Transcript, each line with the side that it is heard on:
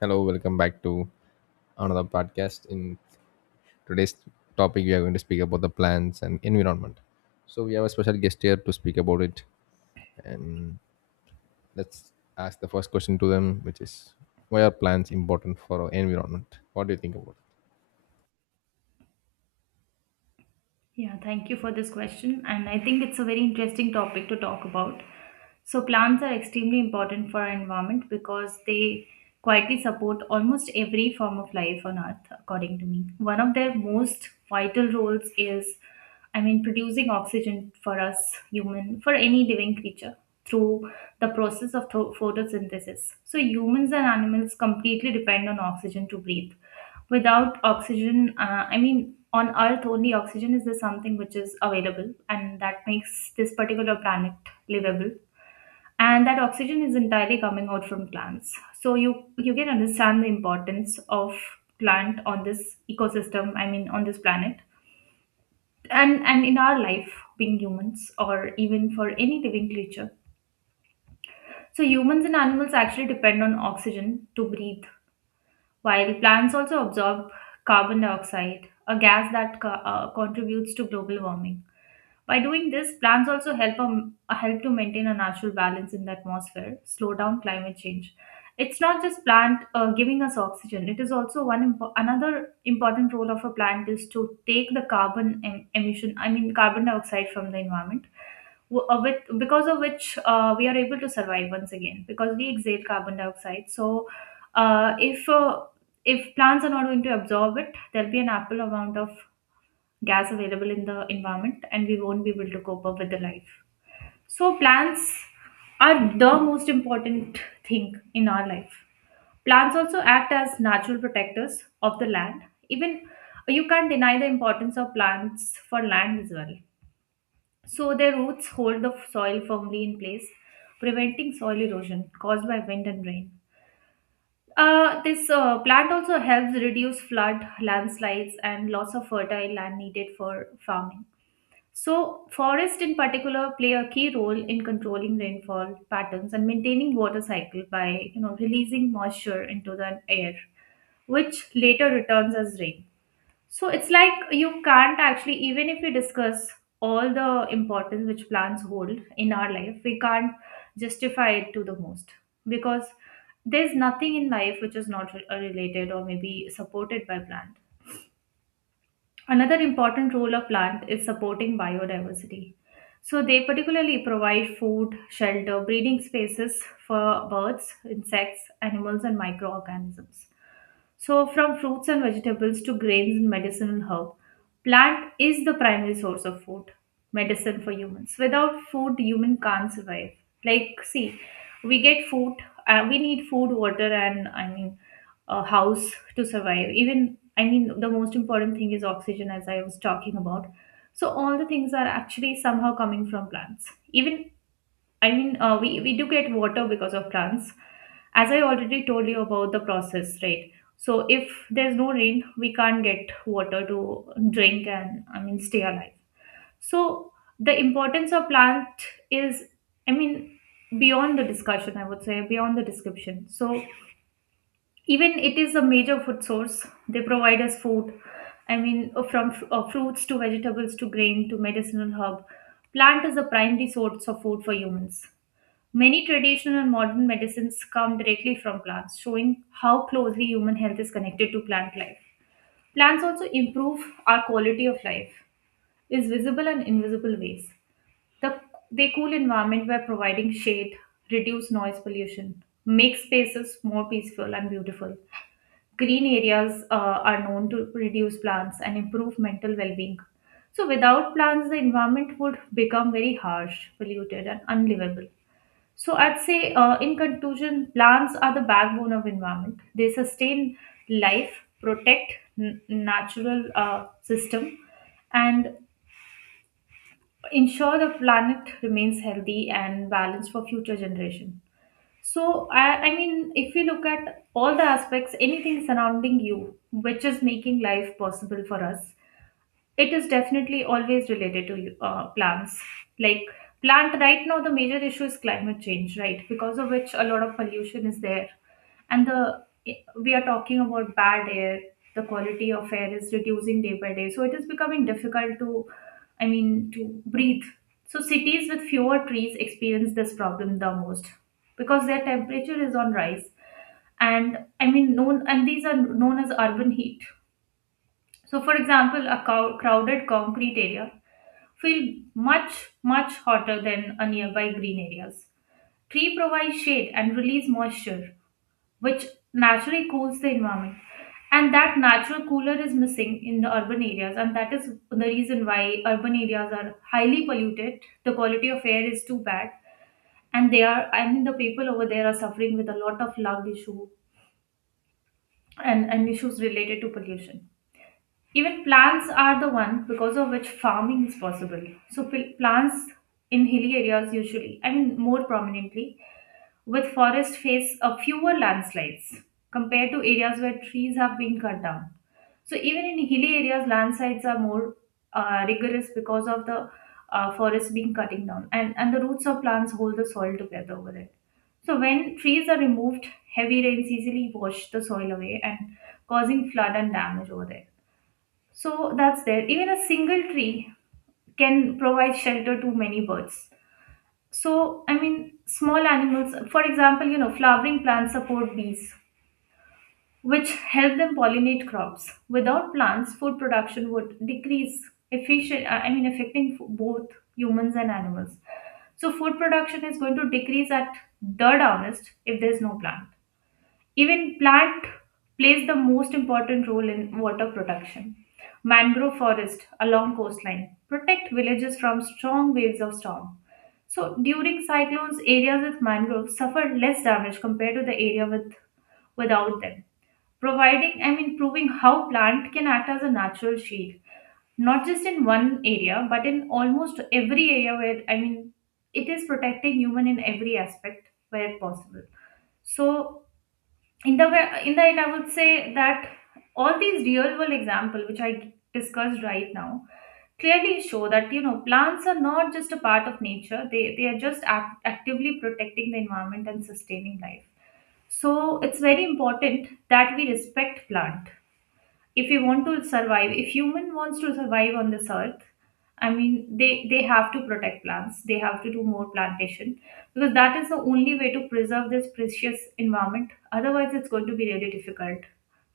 left: Hello, welcome back to another podcast. In today's topic, we are going to speak about the plants and environment. So we have a special guest here to speak about it, and let's ask the first question to them, which is, why are plants important for our environment? What do you think about it?
right: Yeah, thank you for this question. And I think it's a very interesting topic to talk about. So, plants are extremely important for our environment because they quietly support almost every form of life on earth, according to me. One of their most vital roles is, I mean, producing oxygen for us human, for any living creature through the process of photosynthesis. So, humans and animals completely depend on oxygen to breathe without oxygen. I mean, on earth only oxygen is the something which is available and that makes this particular planet livable, and that oxygen is entirely coming out from plants. So you can understand the importance of plant on this ecosystem, I mean on this planet, and in our life, being humans or even for any living creature. So humans and animals actually depend on oxygen to breathe, while plants also absorb carbon dioxide, a gas that contributes to global warming. By doing this, plants also help to maintain a natural balance in the atmosphere, slow down climate change. It's not just plant giving us oxygen. It is also another important role of a plant is to take the emission, I mean carbon dioxide from the environment, with because of which we are able to survive once again because we exhale carbon dioxide. So, if if plants are not going to absorb it, there'll be an ample amount of gas available in the environment and we won't be able to cope up with the life. So plants are the most important thing in our life. Plants also act as natural protectors of the land. Even, you can't deny the importance of plants for land as well. So their roots hold the soil firmly in place, preventing soil erosion caused by wind and rain. This plant also helps reduce flood, landslides and loss of fertile land needed for farming. So, forests in particular play a key role in controlling rainfall patterns and maintaining water cycle by, you know, releasing moisture into the air, which later returns as rain. So, it's like you can't actually, even if we discuss all the importance which plants hold in our life, we can't justify it to the most, because there's nothing in life which is not related or maybe supported by plant. Another important role of plant is supporting biodiversity. So they particularly provide food, shelter, breeding spaces for birds, insects, animals and microorganisms. So, from fruits and vegetables to grains and medicinal herb, plant is the primary source of food, medicine for humans. Without food, human can't survive. Like, see, we get food, we need food, water, and I mean, a house to survive. Even, I mean, the most important thing is oxygen, as I was talking about. So, all the things are actually somehow coming from plants. Even I mean, we do get water because of plants. As I already told you about the process, right? So if there's no rain, we can't get water to drink and I mean stay alive. So the importance of plant is, I mean, beyond the discussion, I would say, beyond the description. So even it is a major food source. They provide us food. I mean, from fruits to vegetables to grain to medicinal herb. Plant is the primary source of food for humans. Many traditional and modern medicines come directly from plants, showing how closely human health is connected to plant life. Plants also improve our quality of life in visible and invisible ways. The, they cool environment by providing shade, reduce noise pollution, make spaces more peaceful and beautiful. Green areas are known to reduce plants and improve mental well-being. So without plants, the environment would become very harsh, polluted, and unlivable. So I'd say, in conclusion, plants are the backbone of environment. They sustain life, protect natural system, and ensure the planet remains healthy and balanced for future generation. So I mean, if you look at all the aspects, anything surrounding you, which is making life possible for us, it is definitely always related to plants. Like plant, right now the major issue is climate change, right? Because of which a lot of pollution is there, and the we are talking about bad air. The quality of air is reducing day by day, so it is becoming difficult to, I mean, to breathe. So cities with fewer trees experience this problem the most, because their temperature is on rise, and I mean known, and these are known as urban heat. So, for example, a crowded concrete area feel much hotter than a nearby green areas. Tree provides shade and release moisture, which naturally cools the environment. And that natural cooler is missing in the urban areas, and that is the reason why urban areas are highly polluted. The quality of air is too bad, and they are. I mean, the people over there are suffering with a lot of lung issue, and issues related to pollution. Even plants are the one because of which farming is possible. So plants in hilly areas usually, I mean more prominently, with forest face a fewer landslides compared to areas where trees have been cut down. So even in hilly areas, landslides are more rigorous because of the forest being cutting down, and the roots of plants hold the soil together over it. So when trees are removed, heavy rains easily wash the soil away and causing flood and damage over there. So that's there. Even a single tree can provide shelter to many birds. So, I mean, small animals, for example, you know, flowering plants support bees, which help them pollinate crops. Without plants, food production would decrease, efficient, I mean, affecting both humans and animals. So, food production is going to decrease at the harvest if there's no plant. Even plant plays the most important role in water protection. Mangrove forest along coastline protect villages from strong waves of storm. So during cyclones, areas with mangroves suffer less damage compared to the area with without them. Providing, I mean, proving how plant can act as a natural shield, not just in one area, but in almost every area where, I mean, it is protecting human in every aspect where possible. So in the end, I would say that all these real world examples which I discussed right now clearly show that, you know, plants are not just a part of nature; they are just actively protecting the environment and sustaining life. So it's very important that we respect plant. If we want to survive, if human wants to survive on this earth, I mean, they have to protect plants, they have to do more plantation, because that is the only way to preserve this precious environment. Otherwise it's going to be really difficult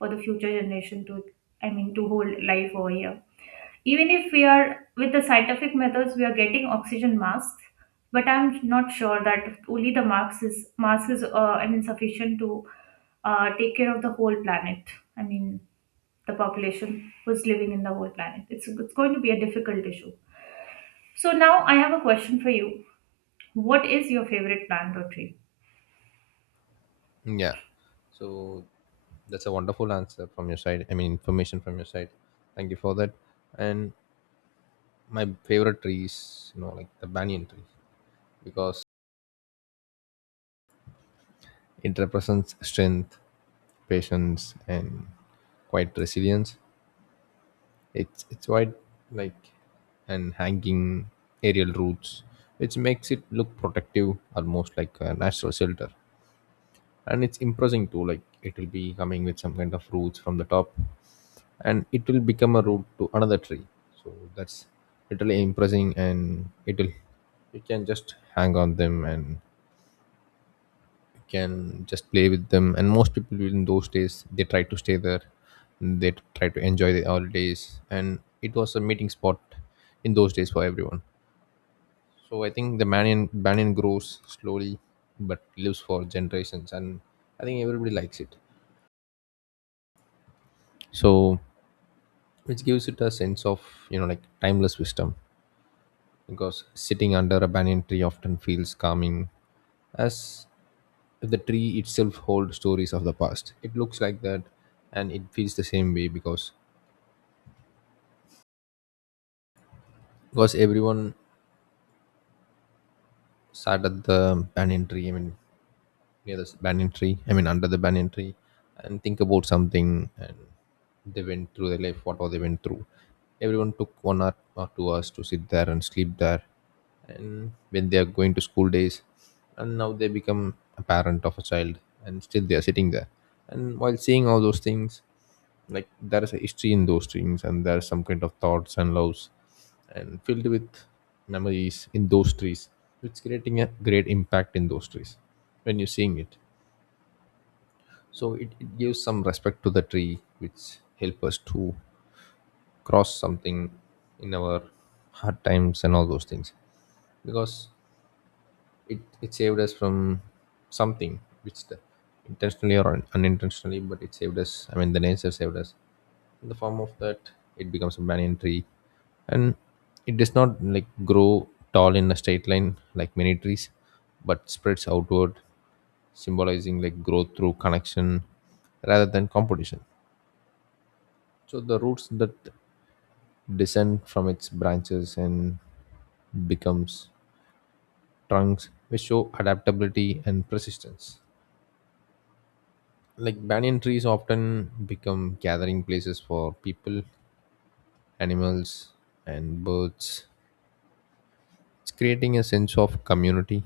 right: for the future generation to, I mean, to hold life over here. Even if we are with the scientific methods, we are getting oxygen masks, but I'm not sure that only the mask is I mean sufficient to take care of the whole planet. I mean, the population who's living in the whole planet, it's going to be a difficult issue. So now I have a question for you: what is your favorite plant or tree?
left: Yeah. So that's a wonderful answer from your side. I mean, information from your side. Thank you for that. And my favorite tree is, like the banyan tree because it represents strength, patience, and quite resilience. It's quite like and hanging aerial roots, which makes it look protective, almost like a natural shelter. And it's imposing too. Like, it will be coming with some kind of roots from the top, and it will become a root to another tree. So that's literally impressing, and it will you can just hang on them and can just play with them. And most people in those days, they try to stay there, they try to enjoy the holidays, and it was a meeting spot in those days for everyone. So I think the banyan grows slowly but lives for generations, and I think everybody likes it. So, which gives it a sense of, like, timeless wisdom, because sitting under a banyan tree often feels calming, as the tree itself holds stories of the past. It looks like that, and it feels the same way, because everyone sat at the banyan tree, I mean near the banyan tree, I mean under the banyan tree, and think about something. And they went through their life, what all they went through. Everyone took one hour or 2 hours to sit there and sleep there. And when they are going to school days, and now they become a parent of a child, and still they are sitting there. And while seeing all those things, like, there is a history in those things, and there is some kind of thoughts and loves, and filled with memories in those trees. It's creating a great impact in those trees when you're seeing it. So it gives some respect to the tree, which help us to cross something in our hard times and all those things. Because it saved us from something which, the, intentionally or unintentionally, but it saved us. I mean, the nature saved us in the form of that. It becomes a banyan tree, and it does not like grow tall in a straight line like many trees, but spreads outward, symbolizing like growth through connection rather than competition. So the roots that descend from its branches and becomes trunks, which show adaptability and persistence. Like, banyan trees often become gathering places for people, animals, and birds. It's creating a sense of community,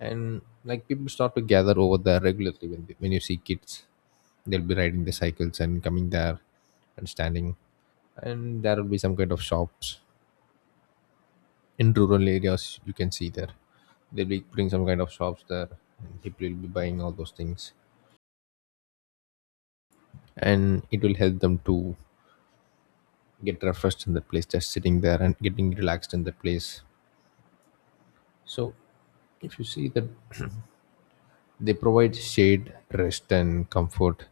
left: and, like, people start to gather over there regularly. When you see kids, they'll be riding the cycles and coming there and standing, and there will be some kind of shops. In rural areas, you can see there, they'll be putting some kind of shops there, and people will be buying all those things, and it will help them to get refreshed in the place, just sitting there and getting relaxed in the place. So, if you see that, they provide shade, rest, and comfort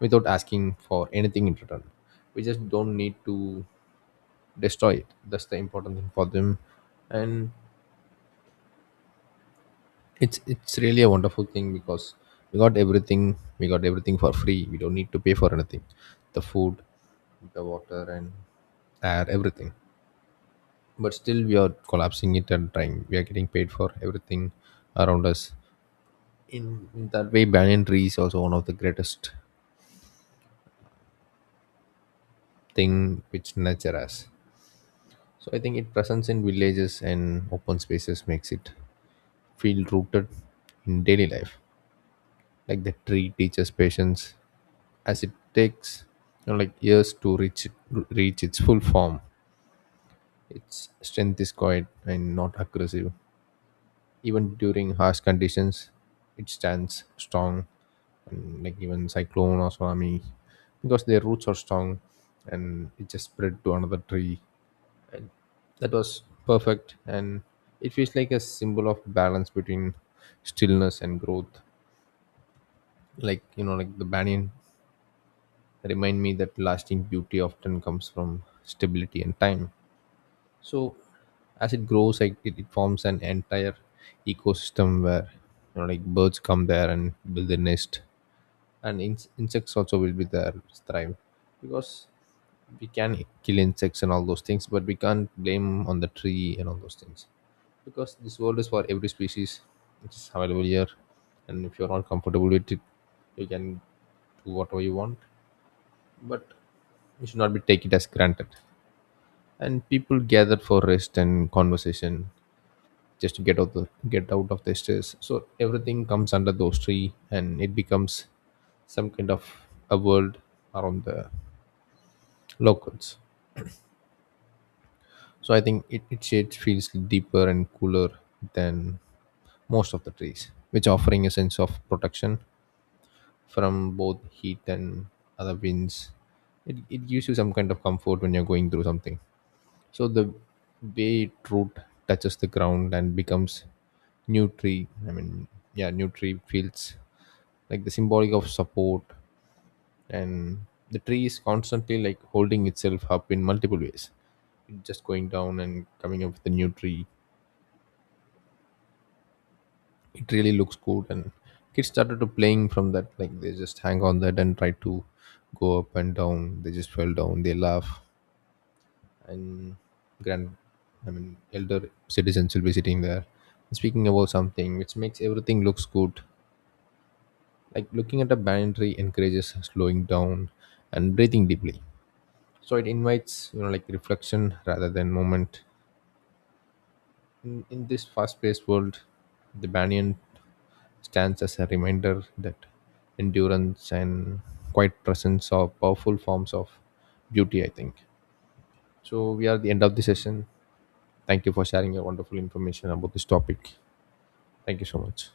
left: without asking for anything in return. We just don't need to destroy it. That's the important thing for them, and it's really a wonderful thing, because we got everything. We got everything for free. We don't need to pay for anything. The food, the water, and air, everything. But still, we are collapsing it and trying. We are getting paid for everything around us. In that way, banyan tree is also one of the greatest thing which nature has. So I think it presence in villages and open spaces makes it feel rooted in daily life. Like, the tree teaches patience, as it takes, like, years to reach its full form. Its strength is quiet and not aggressive. Even during harsh conditions, it stands strong, and, like, even cyclone or tsunami, because their roots are strong, and it just spread to another tree. That was perfect, and it feels like a symbol of balance between stillness and growth. Like, the banyan remind me that lasting beauty often comes from stability and time. So, as it grows, like, it forms an entire ecosystem where, like, birds come there and build a nest, and insects also will be there, thrive. Because we can kill insects and all those things, but we can't blame on the tree and all those things, because this world is for every species which is available here. And if you're not comfortable with it, you can do whatever you want, but you should not be take it as granted. And people gather for rest and conversation, just to get out of the stress. So everything comes under those three, and it becomes some kind of a world around the locals. So I think it shade feels deeper and cooler than most of the trees, which offering a sense of protection from both heat and other winds. It gives you some kind of comfort when you're going through something. So the way it root touches the ground and becomes new tree. I mean, yeah, new tree feels like the symbolic of support, and the tree is constantly like holding itself up in multiple ways. It's just going down and coming up with a new tree. It really looks good, and kids started to playing from that, like, they just hang on that and try to go up and down. They just fell down, they laugh. And grand I mean, elder citizens will be sitting there, speaking about something, which makes everything looks good. Like, looking at a banyan tree encourages slowing down and breathing deeply. So it invites, like, reflection rather than moment. In this fast-paced world, the banyan stands as a reminder that endurance and quiet presence are powerful forms of beauty, I think. So we are at the end of the session. Thank you for sharing your wonderful information about this topic. Thank you so much.